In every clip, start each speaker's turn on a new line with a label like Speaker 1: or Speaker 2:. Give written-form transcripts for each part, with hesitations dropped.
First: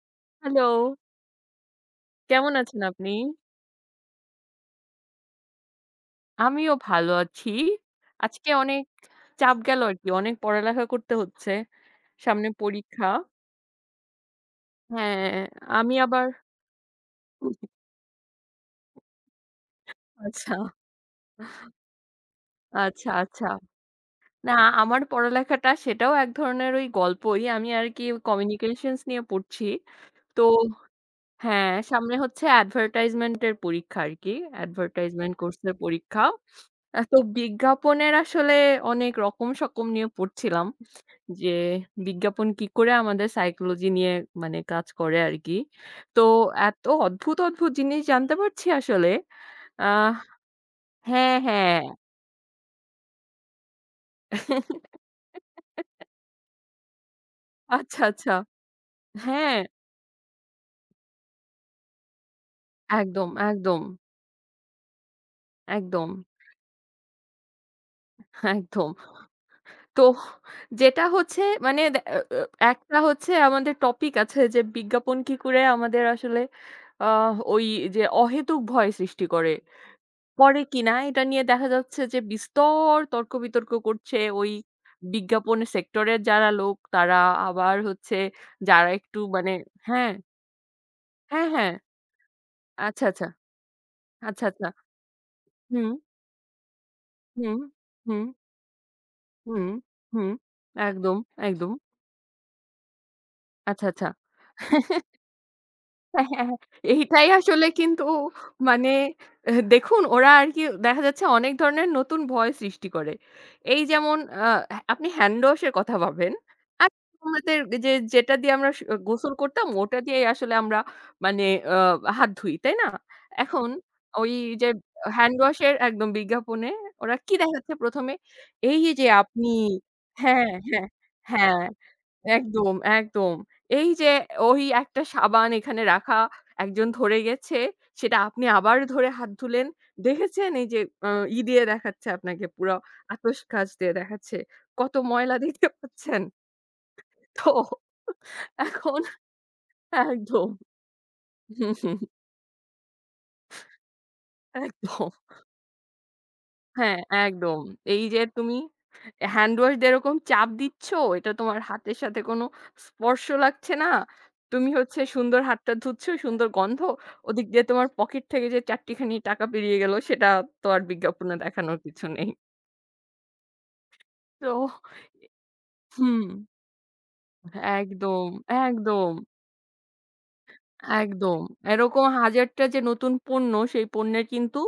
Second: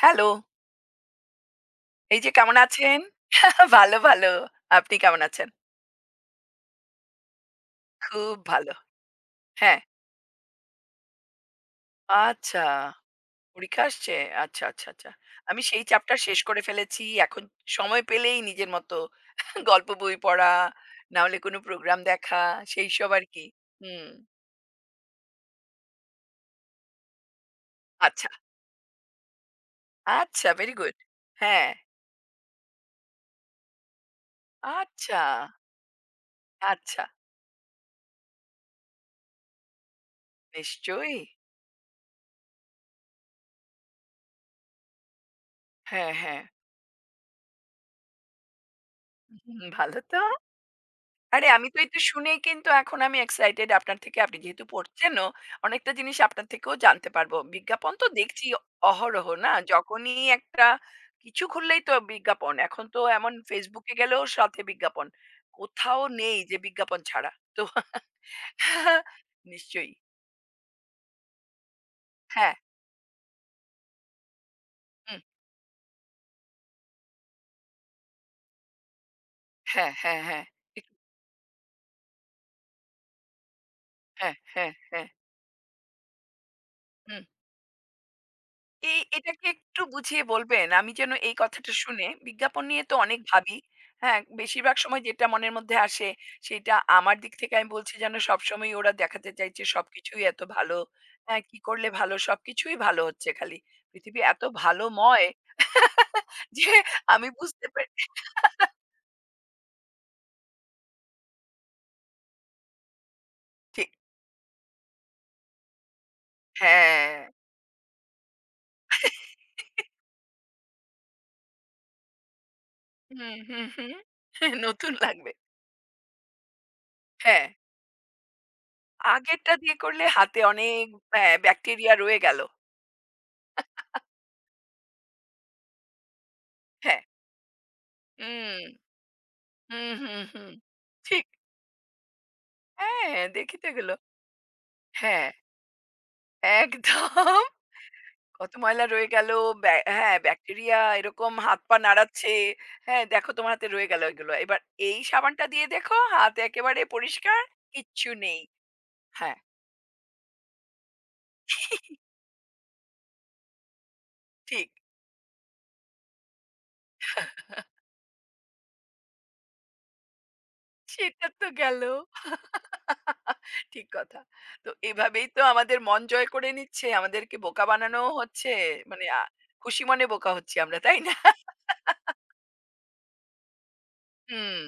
Speaker 1: Hello,
Speaker 2: hello,
Speaker 1: এই যে
Speaker 2: কেমন
Speaker 1: কেমন
Speaker 2: আছেন
Speaker 1: আছেন?
Speaker 2: আপনি?
Speaker 1: ভালো। আপনি কেমন আছেন?
Speaker 2: আমিও ভালো আছি।
Speaker 1: খুব
Speaker 2: আজকে
Speaker 1: ভালো।
Speaker 2: অনেক চাপ গেল
Speaker 1: হ্যাঁ।
Speaker 2: আরকি। অনেক পড়ালেখা করতে হচ্ছে। সামনে
Speaker 1: আচ্ছা,
Speaker 2: পরীক্ষা।
Speaker 1: পরীক্ষা আসছে? আচ্ছা।
Speaker 2: হ্যাঁ,
Speaker 1: আমি সেই
Speaker 2: আমি
Speaker 1: চ্যাপ্টার
Speaker 2: আবার
Speaker 1: শেষ করে ফেলেছি। এখন সময় পেলেই নিজের মতো গল্প বই পড়া,
Speaker 2: আচ্ছা।
Speaker 1: না হলে কোনো প্রোগ্রাম দেখা,
Speaker 2: আচ্ছা,
Speaker 1: সেইসব আর কি।
Speaker 2: আচ্ছা।
Speaker 1: হুম।
Speaker 2: না, আমার পড়ালেখাটা সেটাও এক ধরনের ওই গল্পই। আমি আরকি
Speaker 1: আচ্ছা,
Speaker 2: কমিউনিকেশনস নিয়ে পড়ছি। তো
Speaker 1: আচ্ছা ভেরি গুড। হ্যাঁ।
Speaker 2: হ্যাঁ, সামনে হচ্ছে অ্যাডভার্টাইজমেন্ট এর পরীক্ষা আরকি।
Speaker 1: আচ্ছা,
Speaker 2: অ্যাডভার্টাইজমেন্ট কোর্সের পরীক্ষা।
Speaker 1: আচ্ছা।
Speaker 2: তো বিজ্ঞাপনের আসলে অনেক রকম সকম নিয়ে পড়ছিলাম।
Speaker 1: নিশ্চয়ই।
Speaker 2: যে বিজ্ঞাপন কি করে আমাদের সাইকোলজি নিয়ে মানে কাজ করে আরকি।
Speaker 1: হ্যাঁ,
Speaker 2: তো
Speaker 1: হ্যাঁ।
Speaker 2: এত অদ্ভুত, অদ্ভুত জিনিস জানতে পারছি আসলে।
Speaker 1: হুম, ভালো
Speaker 2: আহ
Speaker 1: তো?
Speaker 2: হ্যাঁ,
Speaker 1: আরে আমি
Speaker 2: হ্যাঁ।
Speaker 1: তো এটা শুনেই কিন্তু এখন আমি এক্সাইটেড আপনার থেকে। আপনি যেহেতু পড়ছেনও, অনেকটা জিনিস আপনার থেকেও জানতে পারবো। বিজ্ঞাপন
Speaker 2: আচ্ছা,
Speaker 1: তো
Speaker 2: আচ্ছা।
Speaker 1: দেখছি অহরহ না?
Speaker 2: হ্যাঁ,
Speaker 1: যখনই একটা কিছু খুললেই তো বিজ্ঞাপন। এখন তো
Speaker 2: একদম,
Speaker 1: এমন
Speaker 2: একদম,
Speaker 1: Facebook এ গেলেও সাথে বিজ্ঞাপন। কোথাও
Speaker 2: একদম,
Speaker 1: নেই যে বিজ্ঞাপন ছাড়া। তো
Speaker 2: একদম।
Speaker 1: নিশ্চয়ই।
Speaker 2: তো যেটা হচ্ছে মানে দে অ অ
Speaker 1: হ্যাঁ,
Speaker 2: একটা হচ্ছে আমাদের টপিক আছে যে বিজ্ঞাপন
Speaker 1: হুম।
Speaker 2: কি করে আমাদের আসলে ওই যে অহেতুক ভয় সৃষ্টি করে।
Speaker 1: হ্যাঁ।
Speaker 2: পরে
Speaker 1: ঠিক।
Speaker 2: কিনা এটা নিয়ে দেখা যাচ্ছে যে বিস্তর তর্ক-বিতর্ক করছে
Speaker 1: হ্যাঁ,
Speaker 2: ওই
Speaker 1: হ্যাঁ, হ্যাঁ।
Speaker 2: বিজ্ঞাপন সেক্টরের যারা লোক তারা
Speaker 1: হুম।
Speaker 2: আবার হচ্ছে যারা
Speaker 1: এই
Speaker 2: একটু
Speaker 1: এটাকে
Speaker 2: মানে
Speaker 1: একটু
Speaker 2: হ্যাঁ,
Speaker 1: বুঝিয়ে বলবেন? আমি যেন এই
Speaker 2: হ্যাঁ, হ্যাঁ।
Speaker 1: কথাটা শুনে বিজ্ঞাপন নিয়ে তো
Speaker 2: আচ্ছা,
Speaker 1: অনেক
Speaker 2: আচ্ছা,
Speaker 1: ভাবি। হ্যাঁ,
Speaker 2: আচ্ছা, আচ্ছা।
Speaker 1: বেশিরভাগ সময় যেটা মনের মধ্যে
Speaker 2: হুম,
Speaker 1: আসে সেইটা আমার দিক থেকে
Speaker 2: হুম,
Speaker 1: আমি বলছি যেন
Speaker 2: হুম,
Speaker 1: সবসময়ই ওরা দেখাতে চাইছে
Speaker 2: হুম,
Speaker 1: সবকিছুই
Speaker 2: হুম।
Speaker 1: এত ভালো।
Speaker 2: একদম,
Speaker 1: হ্যাঁ, কি
Speaker 2: একদম।
Speaker 1: করলে ভালো সবকিছুই ভালো হচ্ছে খালি।
Speaker 2: আচ্ছা, আচ্ছা।
Speaker 1: পৃথিবী এত ভালোময়
Speaker 2: হ্যাঁ, হ্যাঁ, হ্যাঁ।
Speaker 1: যে
Speaker 2: এইটাই
Speaker 1: আমি
Speaker 2: আসলে
Speaker 1: বুঝতে পারি
Speaker 2: কিন্তু মানে এ দেখুন ওরা আরকি দেখা যাচ্ছে অনেক ধরনের নতুন ভয় সৃষ্টি করে। এই
Speaker 1: ঠিক
Speaker 2: যেমন আ আপনি হ্যান্ড ওয়াশ এর কথা ভাবেন। আর
Speaker 1: হ্যাঁ।
Speaker 2: আমাদের যে যেটা দিয়ে আমরা গোসল করতাম ওটা দিয়েই আসলে আমরা মানে আ হাত ধুই, তাই না?
Speaker 1: হুম, হুম,
Speaker 2: এখন
Speaker 1: হুম।
Speaker 2: ওই যে
Speaker 1: নতুন লাগবে।
Speaker 2: হ্যান্ড ওয়াশ এর একদম বিজ্ঞাপনে ওরা কি
Speaker 1: হ্যাঁ,
Speaker 2: দেখাচ্ছে ১ম এ? এই যে আপনি
Speaker 1: আগেরটা দিয়ে করলে হাতে
Speaker 2: হ্যাঁ,
Speaker 1: অনেক
Speaker 2: হ্যাঁ, হ্যাঁ।
Speaker 1: ব্যাকটেরিয়া রয়ে গেল।
Speaker 2: একদম, একদম। এই যে ওই একটা সাবান এখানে রাখা, একজন
Speaker 1: হ্যাঁ।
Speaker 2: ধরে গেছে, সেটা আপনি
Speaker 1: হুম,
Speaker 2: আবার ধরে হাত ধুলেন।
Speaker 1: হুম, হুম,
Speaker 2: দেখেছেন
Speaker 1: হুম।
Speaker 2: এই যে আ
Speaker 1: ঠিক।
Speaker 2: ই দিয়ে দেখাচ্ছে আপনাকে পুরা
Speaker 1: হ্যাঁ,
Speaker 2: আতশকাচ
Speaker 1: দেখিতে গেল।
Speaker 2: দিয়ে দেখাচ্ছে। কত
Speaker 1: হ্যাঁ,
Speaker 2: ময়লা দেখতে পাচ্ছেন।
Speaker 1: একদম
Speaker 2: তো
Speaker 1: কত ময়লা
Speaker 2: এখন
Speaker 1: রয়ে গেল। হ্যাঁ,
Speaker 2: একদম।
Speaker 1: ব্যাকটেরিয়া এরকম
Speaker 2: হুম,
Speaker 1: হাত-পা
Speaker 2: হুম,
Speaker 1: নাড়াচ্ছে। হ্যাঁ, দেখো তোমার হাতে রয়ে গেল এগুলো। এবার এই
Speaker 2: একদম।
Speaker 1: সাবানটা দিয়ে দেখো হাত একেবারে
Speaker 2: হ্যাঁ,
Speaker 1: পরিষ্কার,
Speaker 2: একদম। এই
Speaker 1: কিচ্ছু
Speaker 2: যে
Speaker 1: নেই।
Speaker 2: তুমি
Speaker 1: হ্যাঁ,
Speaker 2: হ্যান্ড ওয়াশ দিয়ে এরকম চাপ দিচ্ছ, এটা তোমার হাতের সাথে কোনো স্পর্শ লাগছে না।
Speaker 1: ঠিক।
Speaker 2: তুমি হচ্ছে সুন্দর হাতটা ধুচ্ছ, সুন্দর গন্ধ। ওদিক দিয়ে তোমার পকেট থেকে যে ৪ টি খানি টাকা বেরিয়ে গেল, সেটা তো আর
Speaker 1: সেটা
Speaker 2: বিজ্ঞাপনে
Speaker 1: তো
Speaker 2: দেখানোর
Speaker 1: গেল।
Speaker 2: কিছু নেই।
Speaker 1: ঠিক কথা।
Speaker 2: তো
Speaker 1: তো এভাবেই তো আমাদের মন
Speaker 2: হুম,
Speaker 1: জয় করে নিচ্ছে। আমাদেরকে বোকা বানানোও
Speaker 2: একদম,
Speaker 1: হচ্ছে। মানে
Speaker 2: একদম।
Speaker 1: খুশি মনে বোকা হচ্ছি আমরা, তাই না?
Speaker 2: একদম। এরকম হাজারটা যে নতুন পণ্য, সেই পণ্যের কিন্তু
Speaker 1: হুম,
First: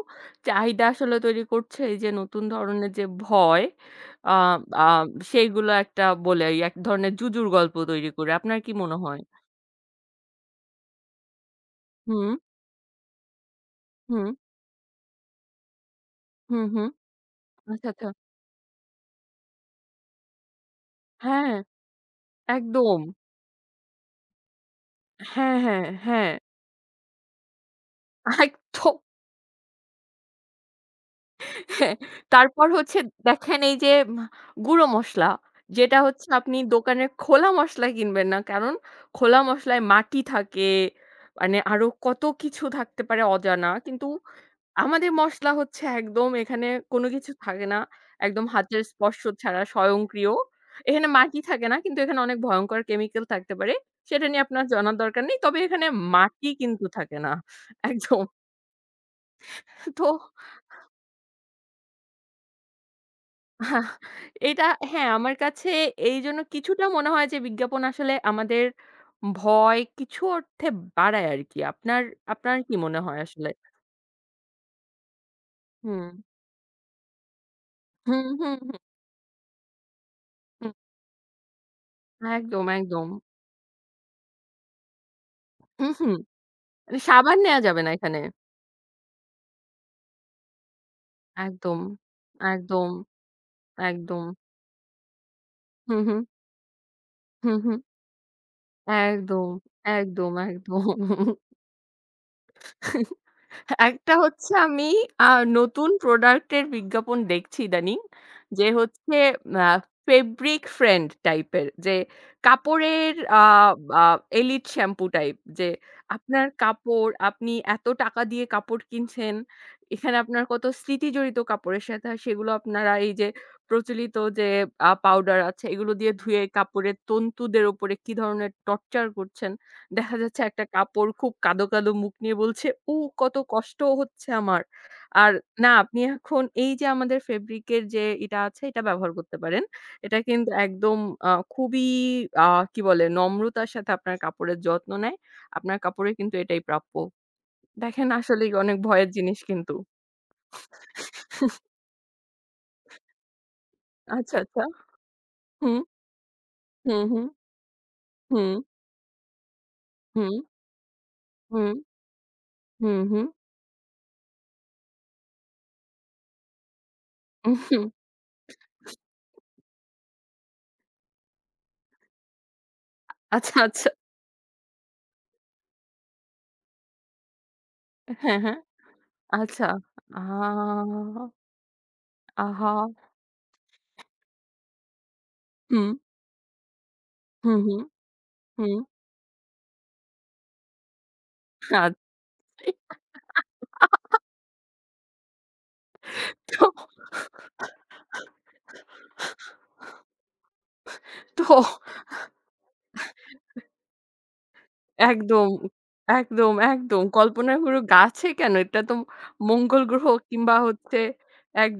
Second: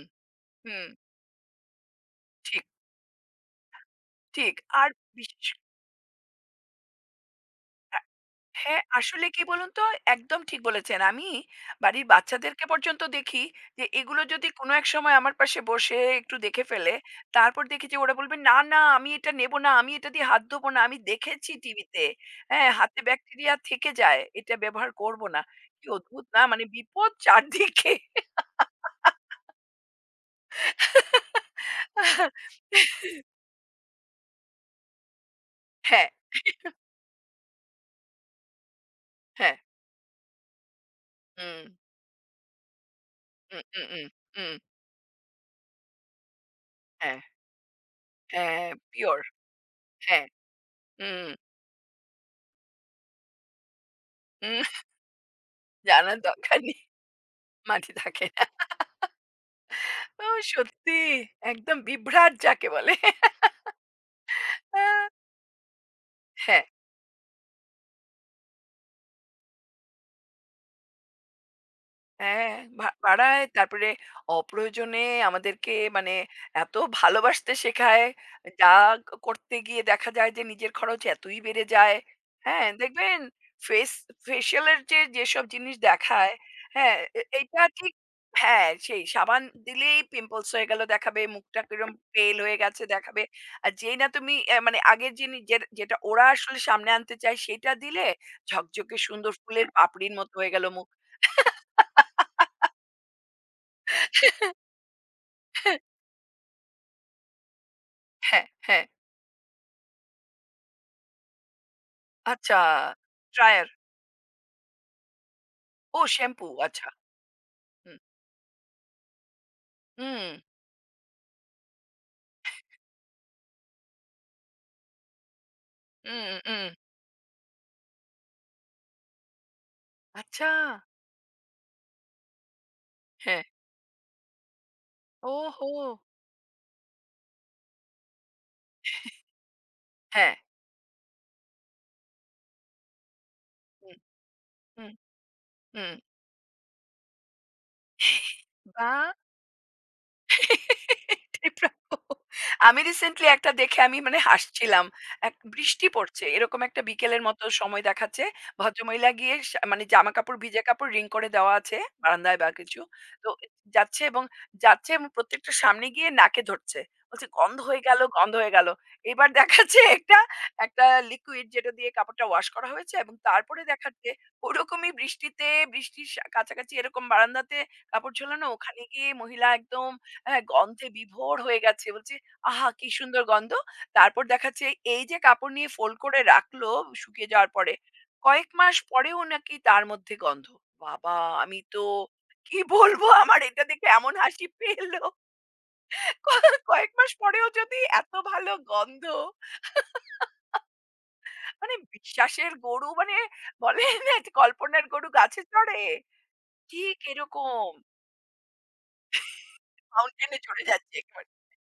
Speaker 2: চাহিদা
Speaker 1: হুম।
Speaker 2: আসলে তৈরি করছে এই যে নতুন
Speaker 1: ঠিক,
Speaker 2: ধরনের যে ভয়, আ
Speaker 1: ঠিক।
Speaker 2: আ
Speaker 1: আর বিশেষ
Speaker 2: সেইগুলো একটা বলে এই এক ধরনের জুজুর গল্প তৈরি করে। আপনার কি
Speaker 1: হ্যাঁ,
Speaker 2: মনে হয়?
Speaker 1: আসলে কি বলুন তো? একদম ঠিক বলেছেন। আমি বাড়ির
Speaker 2: হুম,
Speaker 1: বাচ্চাদেরকে পর্যন্ত দেখি যে, এগুলো
Speaker 2: হুম,
Speaker 1: যদি কোনো এক সময় আমার পাশে বসে একটু
Speaker 2: হুম,
Speaker 1: দেখে
Speaker 2: হুম।
Speaker 1: ফেলে, তারপর দেখি
Speaker 2: আচ্ছা,
Speaker 1: যে
Speaker 2: আচ্ছা।
Speaker 1: ওরা বলবে, "না, না, আমি এটা নেব না। আমি এটা দিয়ে হাত ধোব না। আমি দেখেছি
Speaker 2: হ্যাঁ,
Speaker 1: টিভিতে।" হ্যাঁ,
Speaker 2: একদম।
Speaker 1: হাতে ব্যাকটেরিয়া থেকে যায়। এটা ব্যবহার করব না।
Speaker 2: হ্যাঁ, হ্যাঁ,
Speaker 1: কি অদ্ভুত
Speaker 2: হ্যাঁ।
Speaker 1: না? মানে বিপদ চারদিকে।
Speaker 2: একদম। হ্যাঁ, তারপর হচ্ছে দেখেন এই যে মা গুঁড়ো মসলা, যেটা
Speaker 1: হ্যাঁ,
Speaker 2: হচ্ছে আপনি দোকানের খোলা মসলা কিনবেন না। কারণ খোলা
Speaker 1: হ্যাঁ।
Speaker 2: মসলায় মাটি থাকে, মানে
Speaker 1: হুম,
Speaker 2: আরো কত কিছু থাকতে পারে
Speaker 1: হুম,
Speaker 2: অজানা।
Speaker 1: হুম,
Speaker 2: কিন্তু
Speaker 1: হুম, হুম।
Speaker 2: আমাদের মসলা হচ্ছে একদম এখানে কোনো
Speaker 1: হ্যাঁ,
Speaker 2: কিছু থাকে না। একদম
Speaker 1: হ্যাঁ,
Speaker 2: হাতের
Speaker 1: পিওর।
Speaker 2: স্পর্শ ছাড়া
Speaker 1: হ্যাঁ,
Speaker 2: স্বয়ংক্রিয়। এখানে
Speaker 1: হুম,
Speaker 2: মাটি থাকে না, কিন্তু এখানে অনেক ভয়ংকর কেমিক্যাল থাকতে পারে। সেটা নিয়ে আপনার
Speaker 1: হুম।
Speaker 2: জানার দরকার নেই। তবে এখানে
Speaker 1: জানার
Speaker 2: মাটি
Speaker 1: দরকার নেই।
Speaker 2: কিন্তু থাকে না।
Speaker 1: মাটি
Speaker 2: একদম।
Speaker 1: থাকে না।
Speaker 2: তো
Speaker 1: ও সত্যি একদম বিভ্রাট যাকে বলে।
Speaker 2: এটা হ্যাঁ, আমার কাছে এইজন্য
Speaker 1: হ্যাঁ,
Speaker 2: কিছুটা মনে হয় যে বিজ্ঞাপন আসলে আমাদের ভয় কিছু অর্থে বাড়ায় আরকি। আপনার
Speaker 1: হ্যাঁ,
Speaker 2: আপনার কি মনে হয়
Speaker 1: বাড়ায়।
Speaker 2: আসলে?
Speaker 1: তারপরে অপ্রয়োজনে আমাদেরকে
Speaker 2: হুম।
Speaker 1: মানে এত ভালোবাসতে শেখায়,
Speaker 2: হুম, হুম,
Speaker 1: যা
Speaker 2: হুম,
Speaker 1: করতে গিয়ে দেখা যায় যে
Speaker 2: হুম।
Speaker 1: নিজের খরচ এতই বেড়ে যায়।
Speaker 2: একদম,
Speaker 1: হ্যাঁ,
Speaker 2: একদম।
Speaker 1: দেখবেন ফেস ফেসিয়াল এর যে যেসব জিনিস
Speaker 2: হুম, হুম।
Speaker 1: দেখায়, হ্যাঁ,
Speaker 2: মানে
Speaker 1: এ
Speaker 2: সাবান নেয়া
Speaker 1: এইটা
Speaker 2: যাবে না
Speaker 1: ঠিক
Speaker 2: এখানে।
Speaker 1: হ্যাঁ, সেই সাবান দিলেই পিম্পলস হয়ে গেল দেখাবে, মুখটা
Speaker 2: একদম,
Speaker 1: কিরম পেল হয়ে গেছে
Speaker 2: একদম,
Speaker 1: দেখাবে। আর যেই না
Speaker 2: একদম।
Speaker 1: তুমি মানে আগের জিনিস যে যেটা
Speaker 2: হুম, হুম,
Speaker 1: ওরা আসলে সামনে আনতে চায়,
Speaker 2: হুম,
Speaker 1: সেটা
Speaker 2: হুম।
Speaker 1: দিলে ঝকঝকে সুন্দর
Speaker 2: একদম,
Speaker 1: ফুলের পাপড়ির
Speaker 2: একদম,
Speaker 1: মতো হয়ে গেল
Speaker 2: একদম।
Speaker 1: মুখ।
Speaker 2: একটা হচ্ছে আমি আ নতুন প্রোডাক্ট এর বিজ্ঞাপন দেখছি ইদানিং।
Speaker 1: হ্যাঁ,
Speaker 2: যে
Speaker 1: হ্যাঁ।
Speaker 2: হচ্ছে আ ফেব্রিক ফ্রেন্ড টাইপের যে
Speaker 1: আচ্ছা
Speaker 2: কাপড়ের আ
Speaker 1: ড্রায়ার।
Speaker 2: আ এলিট শ্যাম্পু টাইপ। যে
Speaker 1: ও
Speaker 2: আপনার
Speaker 1: শ্যাম্পু আচ্ছা।
Speaker 2: কাপড় আপনি এত
Speaker 1: হুম,
Speaker 2: টাকা দিয়ে কাপড় কিনছেন। এখানে
Speaker 1: হুম,
Speaker 2: আপনার কত স্মৃতি জড়িত কাপড়ের সাথে আর সেগুলো আপনারা এই যে প্রচলিত যে পাউডার আছে এগুলো দিয়ে
Speaker 1: হুম,
Speaker 2: ধুয়ে
Speaker 1: হুম।
Speaker 2: কাপড়ের তন্তুদের উপরে কি ধরনের টর্চার করছেন। দেখা যাচ্ছে
Speaker 1: আচ্ছা।
Speaker 2: একটা কাপড় খুব কাঁদো, কাঁদো মুখ নিয়ে বলছে, "উ কত
Speaker 1: হ্যাঁ।
Speaker 2: কষ্ট হচ্ছে আমার।" আর
Speaker 1: ওহো!
Speaker 2: না, আপনি এখন এই যে আমাদের ফেব্রিকের যে এটা আছে এটা ব্যবহার করতে পারেন। এটা
Speaker 1: হ্যাঁ।
Speaker 2: কিন্তু একদম খুবই আ কি বলে নম্রতার সাথে
Speaker 1: হুম,
Speaker 2: আপনার কাপড়ের যত্ন
Speaker 1: হুম,
Speaker 2: নেয়। আপনার
Speaker 1: হুম।
Speaker 2: কাপড়ে কিন্তু এটাই প্রাপ্য। দেখেন আসলেই অনেক
Speaker 1: বাহ!
Speaker 2: ভয়ের জিনিস কিন্তু।
Speaker 1: এটাই প্রাপ্য। আমি রিসেন্টলি একটা দেখে আমি মানে
Speaker 2: আচ্ছা, আচ্ছা।
Speaker 1: হাসছিলাম। এক
Speaker 2: হুম,
Speaker 1: বৃষ্টি পড়ছে। এরকম একটা
Speaker 2: হুম,
Speaker 1: বিকেলের
Speaker 2: হুম,
Speaker 1: মতো সময় দেখাচ্ছে।
Speaker 2: হুম,
Speaker 1: ভদ্রমহিলা গিয়ে মানে
Speaker 2: হুম,
Speaker 1: জামাকাপড়, ভিজে কাপড় রিং করে দেওয়া
Speaker 2: হুম,
Speaker 1: আছে বারান্দায় বা কিছু।
Speaker 2: হুম, হুম,
Speaker 1: তো যাচ্ছে এবং যাচ্ছে এবং প্রত্যেকটার সামনে গিয়ে নাকে ধরছে। বলছে,
Speaker 2: উম,
Speaker 1: "গন্ধ
Speaker 2: হুম।
Speaker 1: হয়ে গেল, গন্ধ হয়ে গেল।" এবার দেখাচ্ছে একটা একটা লিকুইড যেটা দিয়ে কাপড়টা ওয়াশ করা হয়েছে এবং
Speaker 2: আচ্ছা,
Speaker 1: তারপরে
Speaker 2: আচ্ছা।
Speaker 1: দেখাচ্ছে ওরকমই বৃষ্টিতে, বৃষ্টির কাছাকাছি এরকম বারান্দাতে কাপড়
Speaker 2: হ্যাঁ,
Speaker 1: ঝোলানো।
Speaker 2: হ্যাঁ।
Speaker 1: ওখানে গিয়ে মহিলা
Speaker 2: আচ্ছা।
Speaker 1: একদম
Speaker 2: আ
Speaker 1: হ্যাঁ, গন্ধে বিভোর হয়ে গেছে। বলছি, "আহা!
Speaker 2: আহা!
Speaker 1: কি সুন্দর গন্ধ।" তারপর দেখাচ্ছে এই যে কাপড় নিয়ে
Speaker 2: হুম।
Speaker 1: ফোল্ড করে রাখলো শুকিয়ে যাওয়ার
Speaker 2: হুম,
Speaker 1: পরে,
Speaker 2: হুম,
Speaker 1: কয়েক মাস
Speaker 2: হুম।
Speaker 1: পরেও নাকি তার মধ্যে গন্ধ। বাবা! আমি তো
Speaker 2: না,
Speaker 1: কি বলবো? আমার এটা দেখে এমন হাসি পেল। ক
Speaker 2: তো,
Speaker 1: কয়েক মাস পরেও যদি এত ভালো গন্ধ,
Speaker 2: তো
Speaker 1: মানে বিশ্বাসের গরু মানে বলে না যে কল্পনার গরু গাছে
Speaker 2: একদম,
Speaker 1: চড়ে?
Speaker 2: একদম,
Speaker 1: ঠিক
Speaker 2: একদম। কল্পনার
Speaker 1: এরকম
Speaker 2: পুরো গাছে কেন? এটা তো মঙ্গল গ্রহ
Speaker 1: মাউন্টেন এ
Speaker 2: কিংবা
Speaker 1: চড়ে যাচ্ছে
Speaker 2: হচ্ছে
Speaker 1: একেবারে।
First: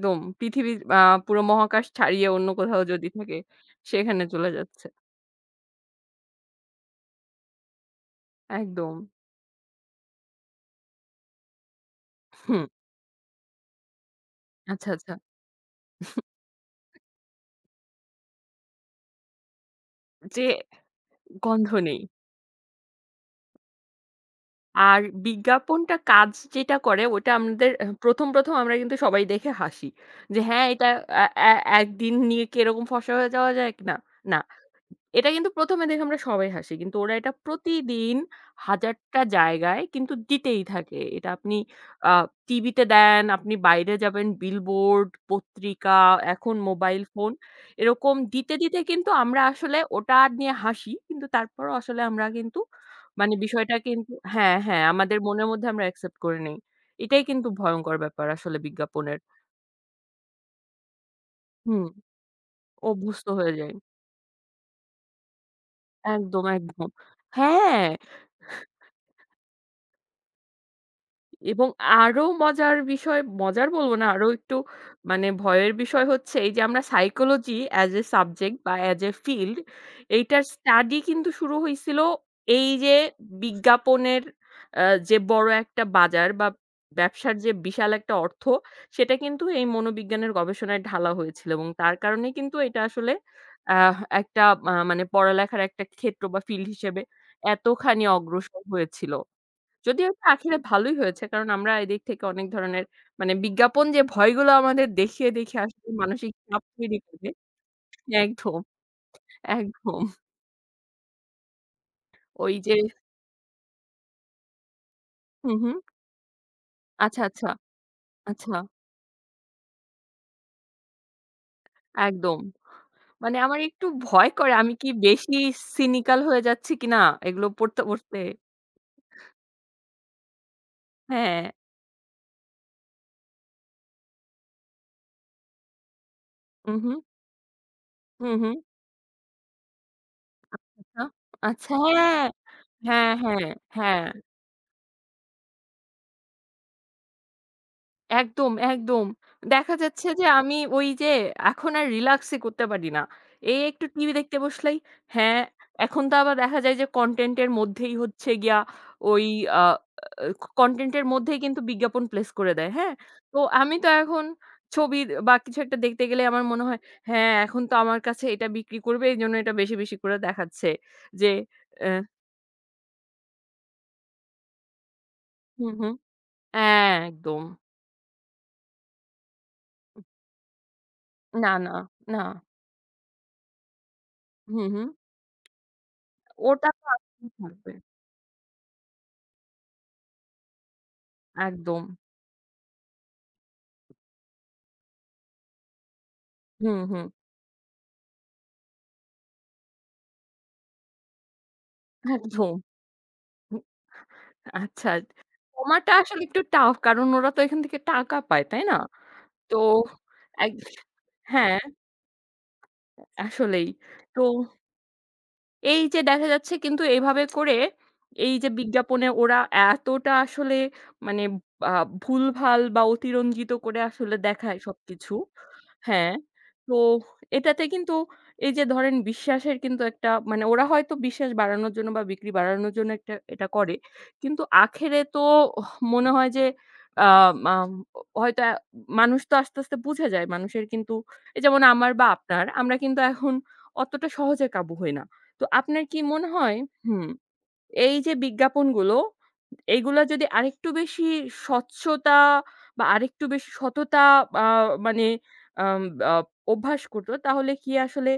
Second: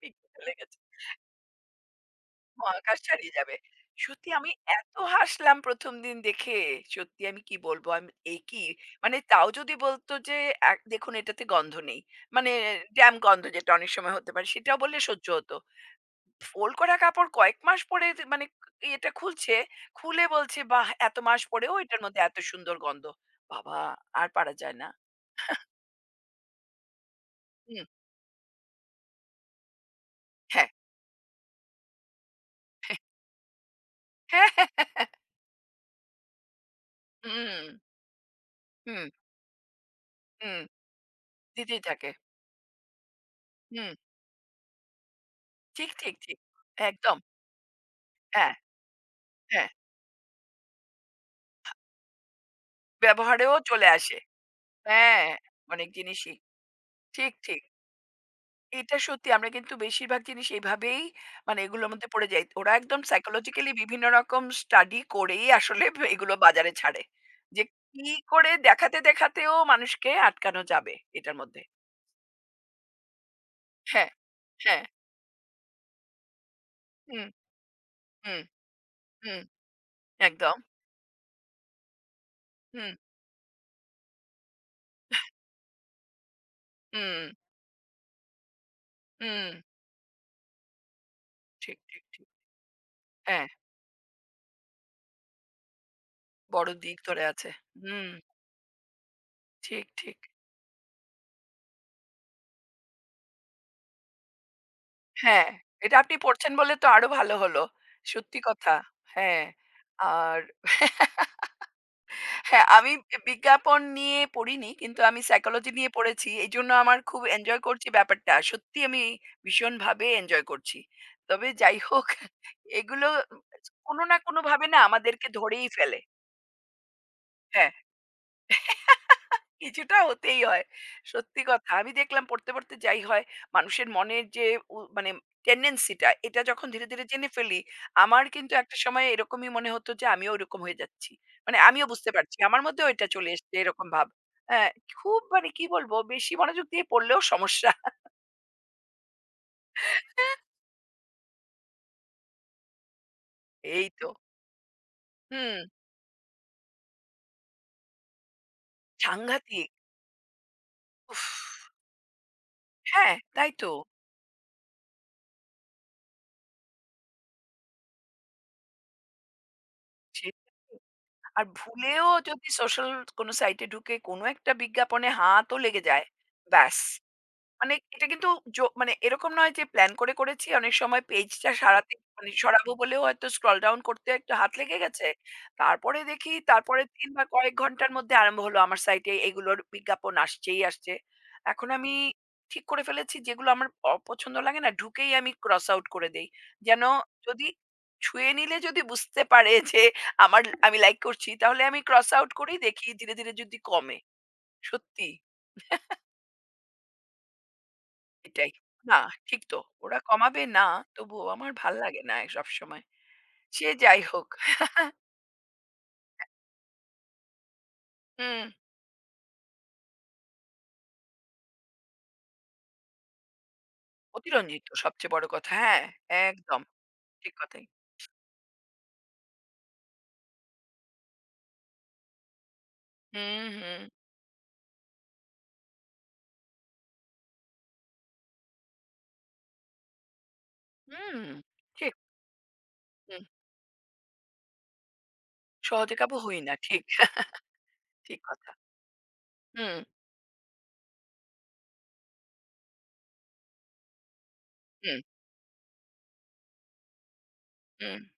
Speaker 1: ঠিক
Speaker 2: পৃথিবীর
Speaker 1: লেগেছে।
Speaker 2: পুরো মহাকাশ ছাড়িয়ে অন্য কোথাও
Speaker 1: মহাকাশ
Speaker 2: যদি
Speaker 1: ছাড়িয়ে
Speaker 2: থাকে,
Speaker 1: যাবে।
Speaker 2: সেখানে
Speaker 1: সত্যি
Speaker 2: চলে
Speaker 1: আমি
Speaker 2: যাচ্ছে।
Speaker 1: এত হাসলাম ১ম দিন দেখে। সত্যি আমি কি বলবো? আমি এ কি?
Speaker 2: একদম।
Speaker 1: মানে তাও যদি বলত যে এ দেখুন এটাতে গন্ধ নেই। মানে
Speaker 2: হুম।
Speaker 1: ড্যাম গন্ধ যেটা অনেক সময় হতে পারে সেটাও
Speaker 2: আচ্ছা,
Speaker 1: বললে
Speaker 2: আচ্ছা।
Speaker 1: সহ্য হত। ফোল্ড করা কাপড় কয়েক মাস পরে যে- মানে এটা খুলছে। খুলে
Speaker 2: যে
Speaker 1: বলছে, "বাহ! এত মাস
Speaker 2: গন্ধ
Speaker 1: পরেও
Speaker 2: নেই।
Speaker 1: এটার মধ্যে এত সুন্দর গন্ধ। বাবা! আর পারা যায় না।"
Speaker 2: আর বিজ্ঞাপনটা কাজ যেটা করে ওটা আমাদের
Speaker 1: হুম,
Speaker 2: ১ম, ১ম আমরা কিন্তু সবাই দেখে হাসি। যে হ্যাঁ,
Speaker 1: হ্যাঁ।
Speaker 2: এটা আ এ একদিন নিয়ে কি এরকম ফর্সা হয়ে যাওয়া যায় না? না।
Speaker 1: হ্যাঁ।
Speaker 2: এটা কিন্তু ১ম এ দেখে আমরা সবাই হাসি। কিন্তু ওরা এটা
Speaker 1: হুম,
Speaker 2: প্রতিদিন ১০০০
Speaker 1: হুম,
Speaker 2: টা জায়গায় কিন্তু
Speaker 1: হুম।
Speaker 2: দিতেই থাকে। এটা আপনি
Speaker 1: দিতেই থাকে।
Speaker 2: আ টিভিতে দেন, আপনি
Speaker 1: হুম।
Speaker 2: বাইরে যাবেন বিলবোর্ড,
Speaker 1: ঠিক,
Speaker 2: পত্রিকা,
Speaker 1: ঠিক, ঠিক।
Speaker 2: এখন মোবাইল
Speaker 1: একদম।
Speaker 2: ফোন। এরকম
Speaker 1: হ্যাঁ,
Speaker 2: দিতে, দিতে কিন্তু আমরা
Speaker 1: হ্যাঁ।
Speaker 2: আসলে ওটা নিয়ে হাসি। কিন্তু তারপরও আসলে আমরা কিন্তু মানে
Speaker 1: ব্যবহারেও
Speaker 2: বিষয়টা
Speaker 1: চলে
Speaker 2: কিন্তু
Speaker 1: আসে।
Speaker 2: হ্যাঁ, হ্যাঁ আমাদের
Speaker 1: হ্যাঁ,
Speaker 2: মনের মধ্যে আমরা
Speaker 1: অনেক
Speaker 2: অ্যাকসেপ্ট
Speaker 1: জিনিসই।
Speaker 2: করে নেই। এটাই
Speaker 1: ঠিক,
Speaker 2: কিন্তু
Speaker 1: ঠিক।
Speaker 2: ভয়ংকর ব্যাপার আসলে
Speaker 1: এটা
Speaker 2: বিজ্ঞাপনের।
Speaker 1: সত্যি আমরা কিন্তু বেশিরভাগ জিনিস এভাবেই মানে
Speaker 2: হুম,
Speaker 1: এগুলোর মধ্যে পড়ে যাই। ওরা একদম
Speaker 2: অভ্যস্ত হয়ে
Speaker 1: সাইকোলজিক্যালি
Speaker 2: যাই।
Speaker 1: বিভিন্ন রকম স্টাডি করেই আসলে এগুলো
Speaker 2: একদম,
Speaker 1: বাজারে
Speaker 2: একদম।
Speaker 1: ছাড়ে। যে
Speaker 2: হ্যাঁ।
Speaker 1: কি করে দেখাতে, দেখাতেও মানুষকে আটকানো যাবে এটার মধ্যে।
Speaker 2: এবং আরো মজার বিষয়, মজার বলব না,
Speaker 1: হ্যাঁ,
Speaker 2: আরো একটু
Speaker 1: হ্যাঁ।
Speaker 2: মানে ভয়ের বিষয় হচ্ছে এই যে আমরা
Speaker 1: হুম,
Speaker 2: psychology as a
Speaker 1: hmm,
Speaker 2: subject বা অ্যাজ এ
Speaker 1: হুম।
Speaker 2: ফিল্ড এইটার
Speaker 1: একদম।
Speaker 2: স্টাডি কিন্তু শুরু হইছিল এই যে
Speaker 1: হুম,
Speaker 2: বিজ্ঞাপনের আ যে বড় একটা বাজার বা
Speaker 1: হুম,
Speaker 2: ব্যবসার যে বিশাল একটা অর্থ সেটা কিন্তু
Speaker 1: হুম।
Speaker 2: এই মনোবিজ্ঞানের গবেষণায় ঢালা হয়েছিল এবং
Speaker 1: ঠিক,
Speaker 2: তার
Speaker 1: ঠিক, ঠিক।
Speaker 2: কারণেই কিন্তু এটা আসলে
Speaker 1: হ্যাঁ,
Speaker 2: একটা মানে পড়ালেখার একটা ক্ষেত্র বা ফিল্ড
Speaker 1: বড় দিক
Speaker 2: হিসেবে
Speaker 1: ধরে আছে।
Speaker 2: এতখানি
Speaker 1: হুম,
Speaker 2: অগ্রসর হয়েছিল।
Speaker 1: ঠিক,
Speaker 2: যদিও
Speaker 1: ঠিক।
Speaker 2: এটা আখেরে ভালোই হয়েছে। কারণ আমরা এদিক থেকে অনেক ধরনের মানে বিজ্ঞাপন যে ভয়গুলো আমাদের দেখিয়ে,
Speaker 1: হ্যাঁ,
Speaker 2: দেখিয়ে আসলে
Speaker 1: এটা আপনি
Speaker 2: মানসিক
Speaker 1: পড়ছেন
Speaker 2: চাপ
Speaker 1: বলে তো
Speaker 2: তৈরি
Speaker 1: আরো
Speaker 2: করে
Speaker 1: ভালো হলো। সত্যি
Speaker 2: একদম,
Speaker 1: কথা। হ্যাঁ,
Speaker 2: একদম।
Speaker 1: আর
Speaker 2: ওই
Speaker 1: হ্যাঁ,
Speaker 2: যে
Speaker 1: আমি বিজ্ঞাপন নিয়ে পড়িনি, কিন্তু আমি
Speaker 2: হুম,
Speaker 1: সাইকোলজি
Speaker 2: হুম।
Speaker 1: নিয়ে পড়েছি। এইজন্য আমার
Speaker 2: আচ্ছা,
Speaker 1: খুব
Speaker 2: আচ্ছা,
Speaker 1: এনজয় করছি ব্যাপারটা।
Speaker 2: আচ্ছা।
Speaker 1: সত্যি আমি ভীষণভাবে এনজয় করছি। তবে যাই হোক,
Speaker 2: একদম।
Speaker 1: এগুলো
Speaker 2: মানে আমার একটু
Speaker 1: কোনো না
Speaker 2: ভয় করে
Speaker 1: কোনোভাবে
Speaker 2: আমি
Speaker 1: না
Speaker 2: কি
Speaker 1: আমাদেরকে
Speaker 2: বেশি
Speaker 1: ধরেই ফেলে।
Speaker 2: সিনিক্যাল হয়ে যাচ্ছি কিনা এগুলো
Speaker 1: হ্যাঁ।
Speaker 2: পড়তে, পড়তে।
Speaker 1: কিছুটা হতেই হয়। সত্যি
Speaker 2: হ্যাঁ।
Speaker 1: কথা। আমি দেখলাম পড়তে যাই হয় মানুষের মনের যে মানে টেনডেন্সি টা এটা যখন
Speaker 2: হুম,
Speaker 1: ধীরে,
Speaker 2: হুম।
Speaker 1: ধীরে জেনে ফেলি, আমার
Speaker 2: হুম,
Speaker 1: কিন্তু
Speaker 2: হুম।
Speaker 1: একটা সময় এরকমই মনে হতো যে আমিও ওরকম হয়ে
Speaker 2: আচ্ছা,
Speaker 1: যাচ্ছি। মানে
Speaker 2: আচ্ছা।
Speaker 1: আমিও বুঝতে পারছি। আমার মধ্যেও এটা
Speaker 2: হ্যাঁ,
Speaker 1: চলে
Speaker 2: হ্যাঁ, হ্যাঁ,
Speaker 1: এসছে এরকম
Speaker 2: হ্যাঁ।
Speaker 1: ভাব। হ্যাঁ, খুব মানে কি বলবো বেশি মনোযোগ দিয়ে পড়লেও সমস্যা।
Speaker 2: একদম, একদম। দেখা যাচ্ছে যে আমি ওই যে এখন আর রিল্যাক্স ই করতে পারি না। এই একটু
Speaker 1: এই তো।
Speaker 2: টিভি দেখতে বসলেই হ্যাঁ,
Speaker 1: হুম,
Speaker 2: এখন তো আবার দেখা যায় যে কনটেন্ট এর মধ্যেই হচ্ছে গিয়া ওই আ আ
Speaker 1: সাংঘাতিক।
Speaker 2: কনটেন্ট এর
Speaker 1: উফ!
Speaker 2: মধ্যেই কিন্তু বিজ্ঞাপন প্লেস করে দেয়। হ্যাঁ?
Speaker 1: হ্যাঁ,
Speaker 2: তো
Speaker 1: তাই তো।
Speaker 2: আমি তো এখন ছবি বা কিছু একটা দেখতে গেলে আমার মনে হয় হ্যাঁ, এখন তো আমার কাছে এটা বিক্রি করবে এজন্য এটা বেশি, বেশি করে
Speaker 1: সেটাই।
Speaker 2: দেখাচ্ছে। যে
Speaker 1: আর
Speaker 2: অ্যা
Speaker 1: ভুলেও যদি সোশ্যাল কোন সাইট এ ঢুকে কোন একটা বিজ্ঞাপনে হাতও
Speaker 2: হুম,
Speaker 1: লেগে
Speaker 2: হুম।
Speaker 1: যায়, ব্যাস।
Speaker 2: হ্যাঁ, একদম।
Speaker 1: মানে এটা কিন্তু মানে এরকম নয় যে প্ল্যান করে করেছি। অনেক সময় পেজটা
Speaker 2: না, না,
Speaker 1: সারাতে
Speaker 2: না।
Speaker 1: মানে সরাবো বলেও হয়তো স্ক্রল ডাউন করতে একটু হাত
Speaker 2: হুম,
Speaker 1: লেগে
Speaker 2: হুম।
Speaker 1: গেছে। তারপরে দেখি
Speaker 2: ওটা
Speaker 1: তারপরে
Speaker 2: তো
Speaker 1: ৩ বা
Speaker 2: আসলেই
Speaker 1: কয়েক
Speaker 2: থাকবে।
Speaker 1: ঘন্টার মধ্যে আরম্ভ হলো আমার সাইটে এগুলোর বিজ্ঞাপন আসছেই আসছে। এখন
Speaker 2: একদম।
Speaker 1: আমি ঠিক করে ফেলেছি যেগুলো আমার অপছন্দ লাগে না ঢুকেই আমি ক্রস আউট করে দেই।
Speaker 2: হুম,
Speaker 1: যেন
Speaker 2: হুম।
Speaker 1: যদি ছুঁয়ে নিলে যদি বুঝতে পারে যে আমার আমি লাইক করছি তাহলে আমি ক্রস আউট
Speaker 2: একদম।
Speaker 1: করেই দেখি ধীরে যদি কমে।
Speaker 2: আচ্ছা।
Speaker 1: সত্যি।
Speaker 2: কমাটা আসলে একটু টাফ কারণ ওরা তো এখান থেকে টাকা পায়,
Speaker 1: এটাই।
Speaker 2: তাই না?
Speaker 1: না, ঠিক
Speaker 2: তো
Speaker 1: তো। ওরা কমাবে
Speaker 2: এক
Speaker 1: না, তবুও আমার
Speaker 2: হ্যাঁ,
Speaker 1: ভাল লাগে না সবসময়। সে
Speaker 2: আসলেই।
Speaker 1: যাই
Speaker 2: তো
Speaker 1: হোক।
Speaker 2: এই যে দেখা যাচ্ছে কিন্তু এভাবে করে এই
Speaker 1: হুম,
Speaker 2: যে বিজ্ঞাপনে ওরা এতটা আসলে মানে আ ভুলভাল বা অতিরঞ্জিত করে আসলে দেখায়
Speaker 1: অতিরঞ্জিত
Speaker 2: সবকিছু।
Speaker 1: সবচেয়ে বড় কথা। হ্যাঁ,
Speaker 2: হ্যাঁ,
Speaker 1: একদম
Speaker 2: তো
Speaker 1: ঠিক
Speaker 2: এটাতে
Speaker 1: কথাই।
Speaker 2: কিন্তু এই যে ধরেন বিশ্বাসের কিন্তু একটা মানে ওরা হয়তো বিশ্বাস বাড়ানোর জন্য বা বিক্রি বাড়ানোর জন্য একটা
Speaker 1: হুম,
Speaker 2: এটা করে।
Speaker 1: হুম,
Speaker 2: কিন্তু আখেরে তো মনে হয় যে আ আম হয়তো মানুষ তো আস্তে, আস্তে বুঝে যায় মানুষের কিন্তু
Speaker 1: হুম,
Speaker 2: এই যেমন আমার
Speaker 1: ঠিক।
Speaker 2: বা আপনার আমরা কিন্তু
Speaker 1: হুম,
Speaker 2: এখন অতটা সহজে কাবু হই না। তো আপনার
Speaker 1: সহজে
Speaker 2: কি
Speaker 1: কাবু
Speaker 2: মনে
Speaker 1: হই না।
Speaker 2: হয়
Speaker 1: ঠিক,
Speaker 2: হুম। এই যে
Speaker 1: ঠিক কথা।
Speaker 2: বিজ্ঞাপনগুলো,
Speaker 1: হুম,
Speaker 2: এইগুলা যদি আরেকটু বেশি স্বচ্ছতা বা আরেকটু বেশি সততা আ
Speaker 1: হুম,
Speaker 2: মানে আম আ অভ্যাস করত, তাহলে কি
Speaker 1: হুম।
Speaker 2: আসলে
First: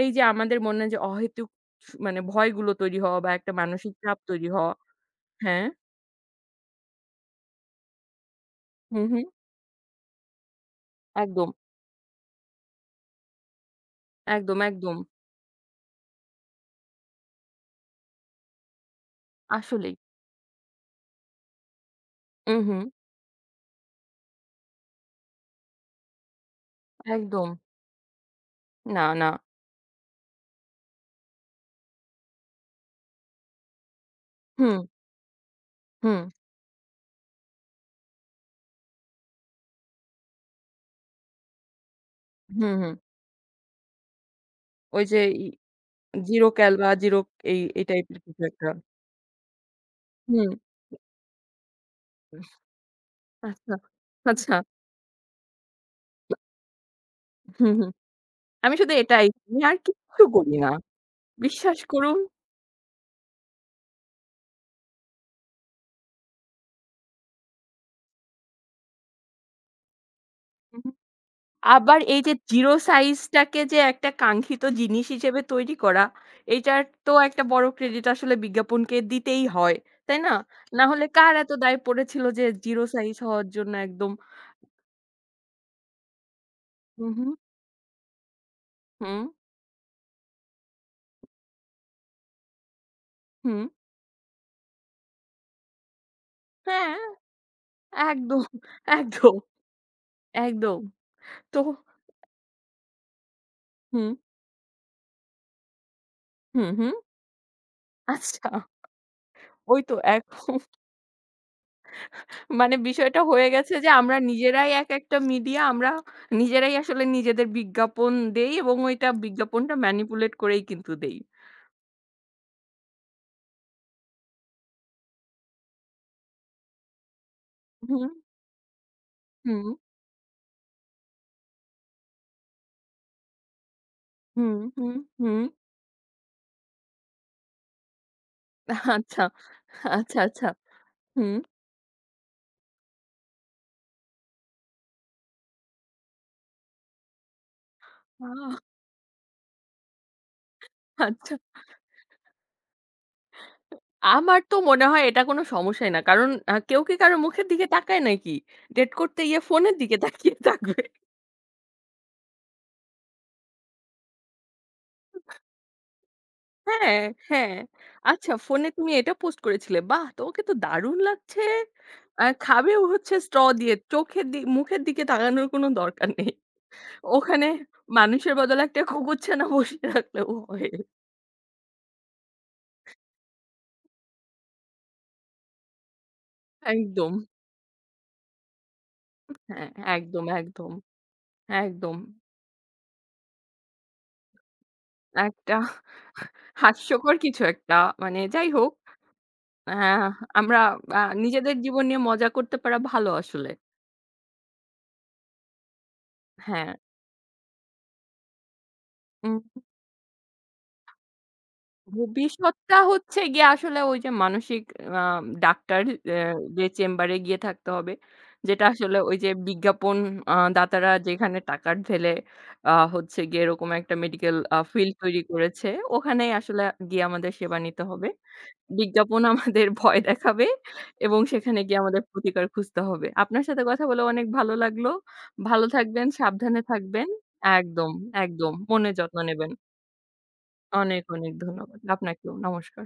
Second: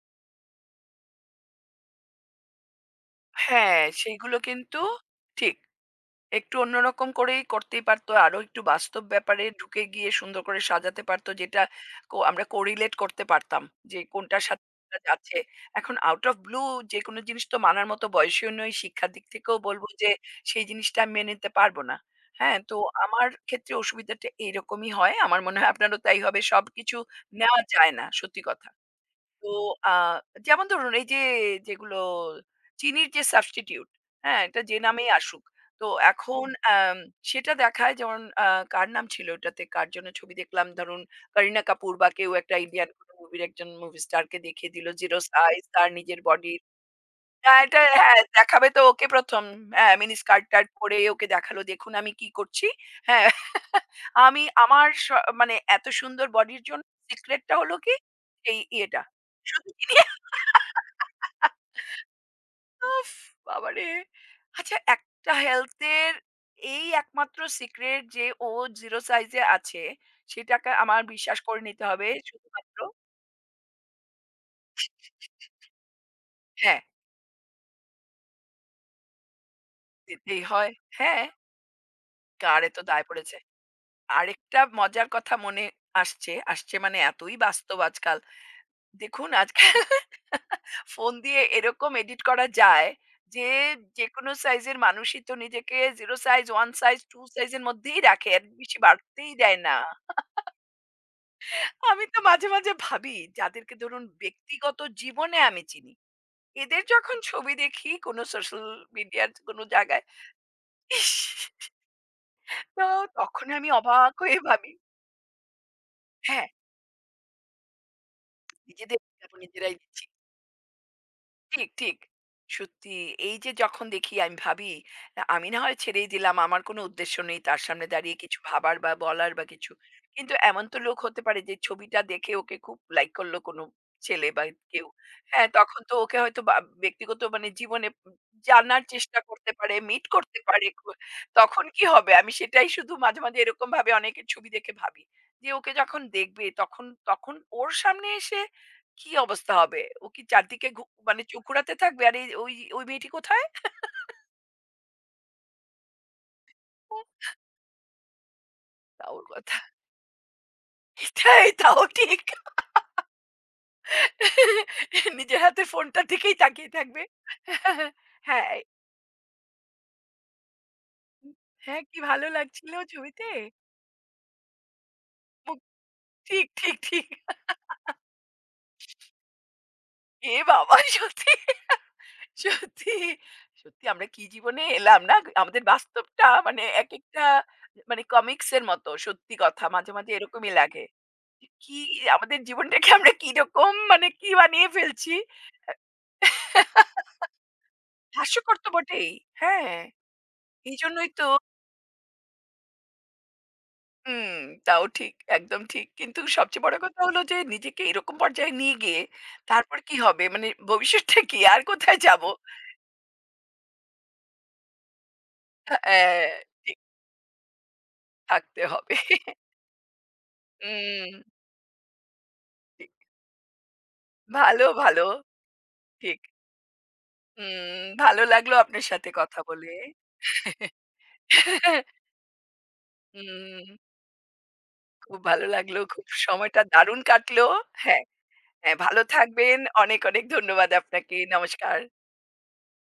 Speaker 2: এই যে আমাদের মনে যে অহেতুক মানে ভয়গুলো তৈরি হওয়া বা একটা
Speaker 1: হ্যাঁ,
Speaker 2: মানসিক চাপ
Speaker 1: সেইগুলো
Speaker 2: তৈরি হওয়া
Speaker 1: কিন্তু ঠিক।
Speaker 2: হ্যাঁ,
Speaker 1: একটু অন্যরকম করেই করতেই পারতো। আরো একটু বাস্তব
Speaker 2: হুম, হুম,
Speaker 1: ব্যাপারে ঢুকে গিয়ে সুন্দর করে সাজাতে পারতো
Speaker 2: একদম,
Speaker 1: যেটা আমরা কোরিলেট করতে পারতাম যে কোনটার
Speaker 2: একদম,
Speaker 1: সাথে
Speaker 2: একদম।
Speaker 1: কোনটা যাচ্ছে। এখন আউট অফ ব্লু যেকোনো জিনিস তো মানার মতো বয়সীও নই, শিক্ষার দিক থেকেও বলবো
Speaker 2: আসলেই।
Speaker 1: যে সেই জিনিসটা আমি মেনে নিতে পারব না। হ্যাঁ?
Speaker 2: হুম,
Speaker 1: তো
Speaker 2: হুম,
Speaker 1: আমার ক্ষেত্রে অসুবিধাটা এইরকমই হয়। আমার মনে হয় আপনারও তাই হবে। সবকিছু
Speaker 2: একদম।
Speaker 1: নেওয়া যায় না, সত্যি কথা।
Speaker 2: না, না।
Speaker 1: তো আ যেমন ধরুন এই যে যেগুলো চিনির যে সাবস্টিটিউট, হ্যাঁ? এটা যে
Speaker 2: হুম,
Speaker 1: নামেই আসুক। তো
Speaker 2: হুম,
Speaker 1: এখন আম সেটা দেখায় যেমন কার নাম ছিল ওটাতে? কার জন্য ছবি দেখলাম ধরুন করিনা কাপুর বা কেউ একটা
Speaker 2: হুম,
Speaker 1: ইন্ডিয়ান
Speaker 2: হুম।
Speaker 1: কোনো মুভির একজন মুভি স্টারকে দেখিয়ে দিল
Speaker 2: ওই যে
Speaker 1: 'জিরো
Speaker 2: ই
Speaker 1: সাইজ' তার নিজের
Speaker 2: জিরো
Speaker 1: বডি
Speaker 2: ক্যাল বা জিরো
Speaker 1: না,
Speaker 2: এই,
Speaker 1: এটা
Speaker 2: এই টাইপের
Speaker 1: হ্যাঁ,
Speaker 2: কিছু একটা।
Speaker 1: দেখাবে তো ওকে ১ম হ্যাঁ, মিনি
Speaker 2: হুম,
Speaker 1: স্কার্ট-টার্ট পরে ওকে দেখালো, "দেখুন আমি কি করছি।" হ্যাঁ,
Speaker 2: আচ্ছা,
Speaker 1: আমি
Speaker 2: আচ্ছা।
Speaker 1: আমার স মানে এত সুন্দর বডির জন্য সিক্রেটটা
Speaker 2: হুম,
Speaker 1: হলো
Speaker 2: হুম।
Speaker 1: কি এই
Speaker 2: আমি শুধু
Speaker 1: ইয়েটা।
Speaker 2: এটাই আমি
Speaker 1: শুধু
Speaker 2: আর
Speaker 1: চিনি
Speaker 2: কিচ্ছু করি না। বিশ্বাস করুন।
Speaker 1: উফ! বাবারে! আচ্ছা একটা হেলথ এর এই একমাত্র সিক্রেট যে ও 0 সাইজ এ আছে, সেটাকে
Speaker 2: হু, হু।
Speaker 1: আমার বিশ্বাস করে নিতে
Speaker 2: আবার
Speaker 1: হবে
Speaker 2: এই যে জিরো
Speaker 1: শুধুমাত্র
Speaker 2: সাইজটাকে যে একটা কাঙ্ক্ষিত জিনিস হিসেবে তৈরি করা,
Speaker 1: হ্যাঁ,
Speaker 2: এইটার তো একটা বড় ক্রেডিট আসলে বিজ্ঞাপনকে দিতেই হয়। তাই না?
Speaker 1: দিতেই হয়।
Speaker 2: না হলে
Speaker 1: হ্যাঁ,
Speaker 2: কার এত দায় পড়েছিল যে
Speaker 1: কারে তো
Speaker 2: জিরো
Speaker 1: দায়
Speaker 2: সাইজ
Speaker 1: পড়েছে।
Speaker 2: হওয়ার জন্য একদম
Speaker 1: আরেকটা মজার কথা মনে আসছে মানে
Speaker 2: হু, হু,
Speaker 1: এতই বাস্তব আজকাল।
Speaker 2: হুম,
Speaker 1: দেখুন আজকাল ফোন দিয়ে এরকম এডিট করা যায় যে,
Speaker 2: হুম,
Speaker 1: যেকোনো সাইজের মানুষই তো নিজেকে 0 সাইজ, 1
Speaker 2: হ্যাঁ,
Speaker 1: সাইজ, 2 সাইজ এর মধ্যেই রাখে।
Speaker 2: একদম,
Speaker 1: এর বেশি বাড়তেই
Speaker 2: একদম,
Speaker 1: দেয় না।
Speaker 2: একদম। তো
Speaker 1: আমি তো মাঝে ভাবি যাদেরকে ধরুন
Speaker 2: হুম,
Speaker 1: ব্যক্তিগত জীবনে আমি চিনি।
Speaker 2: হুম,
Speaker 1: এদের
Speaker 2: হুম,
Speaker 1: যখন ছবি দেখি কোনো
Speaker 2: আচ্ছা
Speaker 1: সোশ্যাল মিডিয়ার কোনো
Speaker 2: ওই তো
Speaker 1: জায়গায়,
Speaker 2: এখন
Speaker 1: ইস!
Speaker 2: মানে
Speaker 1: তো
Speaker 2: বিষয়টা হয়ে
Speaker 1: তখন আমি
Speaker 2: গেছে যে
Speaker 1: অবাক
Speaker 2: আমরা
Speaker 1: হয়ে
Speaker 2: নিজেরাই
Speaker 1: ভাবি
Speaker 2: এক একটা মিডিয়া আমরা
Speaker 1: হ্যাঁ,
Speaker 2: নিজেরাই আসলে নিজেদের বিজ্ঞাপন দেই এবং
Speaker 1: নিজেদের
Speaker 2: ওইটা
Speaker 1: বিজ্ঞাপন
Speaker 2: বিজ্ঞাপনটা
Speaker 1: নিজেরাই দিচ্ছি।
Speaker 2: ম্যানিপুলেট করেই কিন্তু দেই।
Speaker 1: ঠিক। সত্যি এই যে যখন দেখি আমি ভাবি, আমি না হয় ছেড়েই দিলাম। আমার কোনো উদ্দেশ্য নেই তার সামনে
Speaker 2: হুম,
Speaker 1: দাঁড়িয়ে কিছু ভাবার বা বলার বা
Speaker 2: হুম,
Speaker 1: কিছু। কিন্তু এমন তো লোক হতে পারে যে ছবিটা দেখে ওকে খুব লাইক করলো কোনো ছেলে বা
Speaker 2: হুম,
Speaker 1: কেউ।
Speaker 2: হুম, হুম।
Speaker 1: হ্যাঁ, তখন তো ওকে হয়তো বা ব্যক্তিগত মানে জীবনে জানার চেষ্টা
Speaker 2: আচ্ছা,
Speaker 1: করতে পারে, মিট
Speaker 2: আচ্ছা,
Speaker 1: করতে
Speaker 2: আচ্ছা।
Speaker 1: পারে।
Speaker 2: হুম।
Speaker 1: তখন কি হবে? আমি সেটাই শুধু মাঝে এরকমভাবে অনেকের ছবি দেখে ভাবি। যে ওকে যখন দেখবে তখন ওর সামনে এসে
Speaker 2: আহ
Speaker 1: কি অবস্থা হবে? ও কি চারদিকে মানে
Speaker 2: আচ্ছা।
Speaker 1: চোখ ঘুরাতে থাকবে? আর এই ওই মেয়েটি কোথায়?
Speaker 2: আমার তো মনে হয় এটা কোনো সমস্যাই না। কারণ কেউ কি
Speaker 1: উম
Speaker 2: কারো মুখের দিকে তাকায় নাকি? ডেট
Speaker 1: তাও
Speaker 2: করতে
Speaker 1: ওর
Speaker 2: গিয়ে
Speaker 1: কথা।
Speaker 2: ফোনের দিকে তাকিয়ে থাকবে।
Speaker 1: এটাই, তাও ঠিক। নিজের হাতে ফোনটার দিকেই তাকিয়ে
Speaker 2: হ্যাঁ,
Speaker 1: থাকবে।
Speaker 2: হ্যাঁ। আচ্ছা
Speaker 1: হ্যাঁ, এ
Speaker 2: ফোনে তুমি এটা পোস্ট করেছিলে। বাহ! তোমাকে তো দারুণ লাগছে।
Speaker 1: হ্যাঁ, কি ভালো লাগছিল
Speaker 2: খাবেও হচ্ছে
Speaker 1: ছবিতে।
Speaker 2: স্ট্র দিয়ে। চোখের দি মুখের দিকে তাকানোর
Speaker 1: মুখ
Speaker 2: কোনো দরকার নেই।
Speaker 1: ঠিক।
Speaker 2: ওখানে মানুষের বদলে একটা কুকুরছানা বসিয়ে রাখলেও
Speaker 1: এ
Speaker 2: হয়।
Speaker 1: বাবা! সত্যি, সত্যি আমরা কি জীবনে এলাম না? আমাদের বাস্তবটা মানে
Speaker 2: একদম।
Speaker 1: একেকটা মানে কমিকস এর মতো। সত্যি কথা
Speaker 2: হ্যাঁ,
Speaker 1: মাঝে
Speaker 2: একদম,
Speaker 1: এরকমই
Speaker 2: একদম,
Speaker 1: লাগে। কি
Speaker 2: একদম।
Speaker 1: আমাদের জীবনটাকে আমরা কিরকম মানে কি বানিয়ে ফেলছি?
Speaker 2: একটা হাস্যকর কিছু একটা। মানে যাই
Speaker 1: হাস্যকর তো
Speaker 2: হোক,
Speaker 1: বটেই। হ্যাঁ,
Speaker 2: আ আমরা
Speaker 1: এইজন্যই তো
Speaker 2: নিজেদের জীবন নিয়ে মজা করতে পারা ভালো আসলে।
Speaker 1: হুম, তাও ঠিক, একদম ঠিক। কিন্তু সবচেয়ে
Speaker 2: হ্যাঁ।
Speaker 1: বড় কথা হলো যে নিজেকে এরকম পর্যায়ে নিয়ে গিয়ে
Speaker 2: উম,
Speaker 1: তারপর কি হবে? মানে ভবিষ্যৎটা কি? আর কোথায় যাবো?
Speaker 2: ভবিষ্যৎটা হচ্ছে গিয়ে আসলে ওই যে মানসিক আ ডাক্তার অ্যা
Speaker 1: হ্যাঁ,
Speaker 2: যে
Speaker 1: ঠিক
Speaker 2: চেম্বারে গিয়ে থাকতে হবে।
Speaker 1: থাকতে
Speaker 2: যেটা
Speaker 1: হবে।
Speaker 2: আসলে ওই যে বিজ্ঞাপন দাতারা
Speaker 1: হুম,
Speaker 2: যেখানে টাকা ঢেলে
Speaker 1: ঠিক।
Speaker 2: হচ্ছে গিয়ে এরকম একটা মেডিকেল
Speaker 1: ভালো,
Speaker 2: ফিল্ড
Speaker 1: ভালো।
Speaker 2: তৈরি করেছে,
Speaker 1: ঠিক।
Speaker 2: ওখানেই আসলে গিয়ে আমাদের সেবা নিতে
Speaker 1: হুম,
Speaker 2: হবে।
Speaker 1: ভালো লাগলো আপনার সাথে
Speaker 2: বিজ্ঞাপন
Speaker 1: কথা
Speaker 2: আমাদের
Speaker 1: বলে।
Speaker 2: ভয় দেখাবে এবং সেখানে গিয়ে আমাদের প্রতিকার খুঁজতে হবে। আপনার সাথে
Speaker 1: হুম,
Speaker 2: কথা বলে অনেক ভালো লাগলো।
Speaker 1: খুব ভালো
Speaker 2: ভালো
Speaker 1: লাগলো।
Speaker 2: থাকবেন,
Speaker 1: খুব
Speaker 2: সাবধানে
Speaker 1: সময়টা দারুণ
Speaker 2: থাকবেন।
Speaker 1: কাটলো।
Speaker 2: একদম,
Speaker 1: হ্যাঁ।
Speaker 2: একদম।
Speaker 1: হ্যাঁ,
Speaker 2: মনের
Speaker 1: ভালো
Speaker 2: যত্ন নেবেন।
Speaker 1: থাকবেন। অনেক ধন্যবাদ
Speaker 2: অনেক,
Speaker 1: আপনাকে।
Speaker 2: অনেক
Speaker 1: নমস্কার।
Speaker 2: ধন্যবাদ। আপনাকেও নমস্কার।